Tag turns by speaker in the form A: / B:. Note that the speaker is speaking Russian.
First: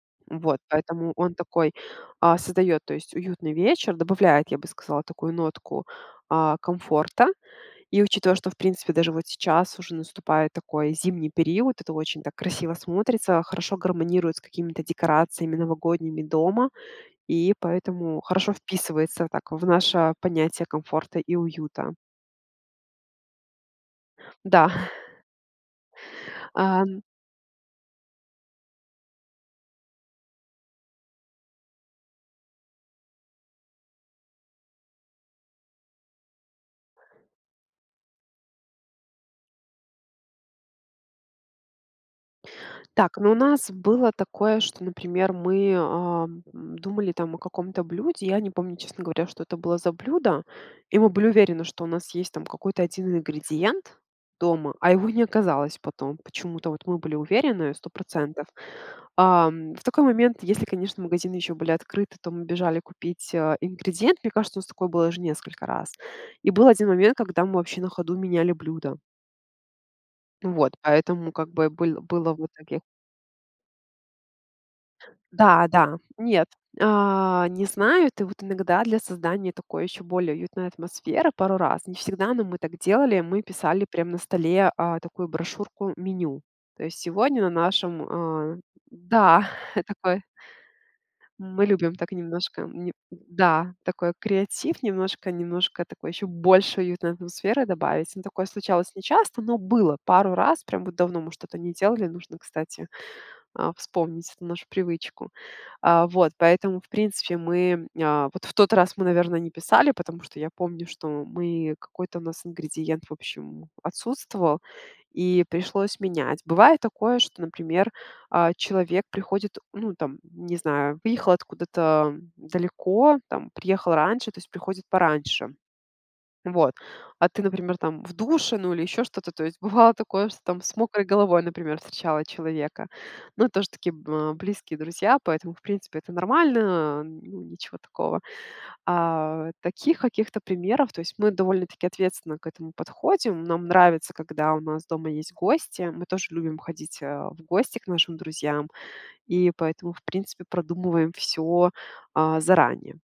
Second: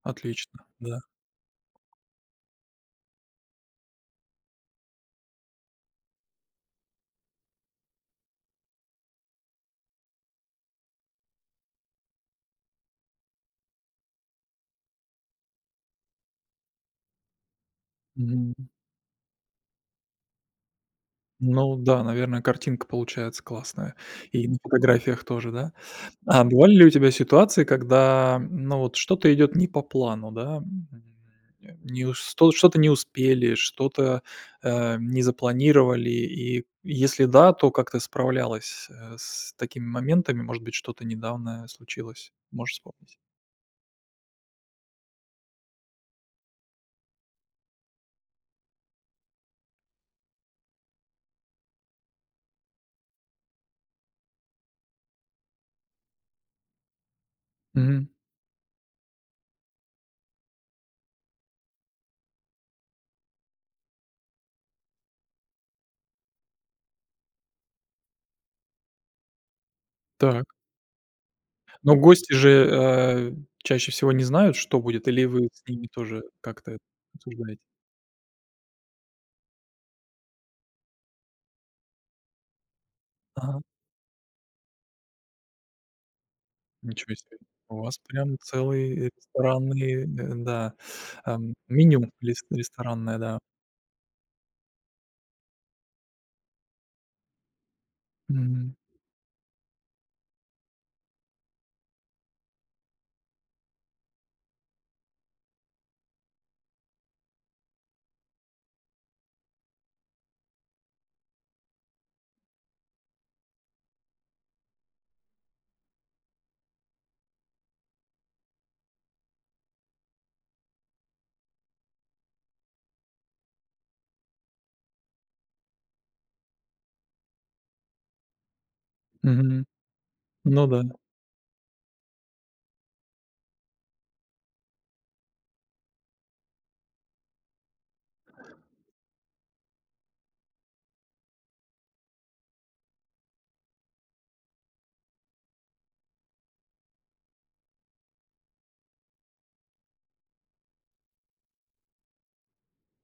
A: Отлично,
B: Вот,
A: да.
B: поэтому он такой, э, создает, то есть, уютный вечер, добавляет, я бы сказала, такую нотку, э, комфорта. И, учитывая, что в принципе даже вот сейчас уже наступает такой зимний период, это очень так красиво смотрится, хорошо гармонирует с какими-то декорациями новогодними дома. И поэтому хорошо
A: Мгм.
B: вписывается, так, в наше понятие "комфорта и
A: Ну,
B: уюта."
A: да, наверное, картинка получается классная, и на
B: Да,
A: фотографиях тоже, да? А бывали ли у
B: ам
A: тебя ситуации, когда, ну, вот что-то идёт не по плану, да. Э, не ус ну, вот что-то не успели, что-то, э, не запланировали, и если да, то как ты справлялась, э, с такими моментами, может быть, что-то недавно случилось, можешь вспомнить?
B: Так, но у нас было такое, что, например, мы, э, думали, там, о каком-то блюде, я не помню, честно говоря, что это было за блюдо, и мы были уверены, что у нас есть, там, какой-то 1 ингредиент дома, а его не оказалось потом. Почему-то вот мы были уверены, сто
A: Мгм.
B: процентов. А, в такой момент, если, конечно, магазины ещё были открыты, то мы бежали купить, э, ингредиент. Мне кажется, у нас такое было уже несколько раз. И был 1 момент, когда мы вообще на ходу меняли блюдо.
A: Так.
B: Вот, поэтому, как бы,
A: Но
B: быль
A: гости
B: было
A: же,
B: вот в итоге
A: э, чаще всего не знают, что будет, или вы
B: Да,
A: с ними
B: да,
A: тоже
B: нет,
A: как-то это
B: э,
A: обсуждаете?
B: не знают. И вот иногда для создания такой ещё более уютной атмосферы пару раз, не всегда, но мы так делали, мы
A: Ага.
B: писали прям на столе, э, такую брошюрку-меню. То есть:
A: Ничего себе.
B: "Сегодня на
A: У вас
B: нашем
A: прям
B: а-а"
A: целый, э,
B: да,
A: ресторанный, э,
B: такое
A: да, эм,
B: Мы любим
A: меню
B: так
A: рес
B: немножко, неп
A: ресторанное, да.
B: да, такой креатив, немножко, немножко такой, ещё больше уютной атмосферы добавить. Ну, такое
A: Мгм.
B: случалось нечасто, но было пару раз. Прям вот давно мы что-то не делали. Нужно, кстати, э, вспомнить эту нашу привычку. Э, вот, поэтому в принципе мы, э, вот в тот раз, мы, наверно, не писали, потому что я помню, что мы какой-то у нас ингредиент, в общем, отсутствовал, и пришлось менять. Бывает такое, что, например, э, человек приходит, ну, там, не знаю, выехал откуда-то далеко, там, приехал раньше, то есть приходит пораньше. Вот. А ты, например, там, в душе, ну или ещё что-то. То есть
A: Мгм.
B: бывало такое, что там
A: Ну,
B: с
A: да.
B: мокрой головой, например, встречала человека. Ну, тоже такие, э, близкие друзья, поэтому, в принципе- это нормально, э, ну, ничего такого. Э, таких каких-то примеров То есть, мы довольно-таки ответственно к этому подходим. Нам нравится, когда у нас дома есть гости. Мы тоже любим ходить, э, в гости к нашим друзьям и поэтому, в принципе, продумываем всё, э, заранее.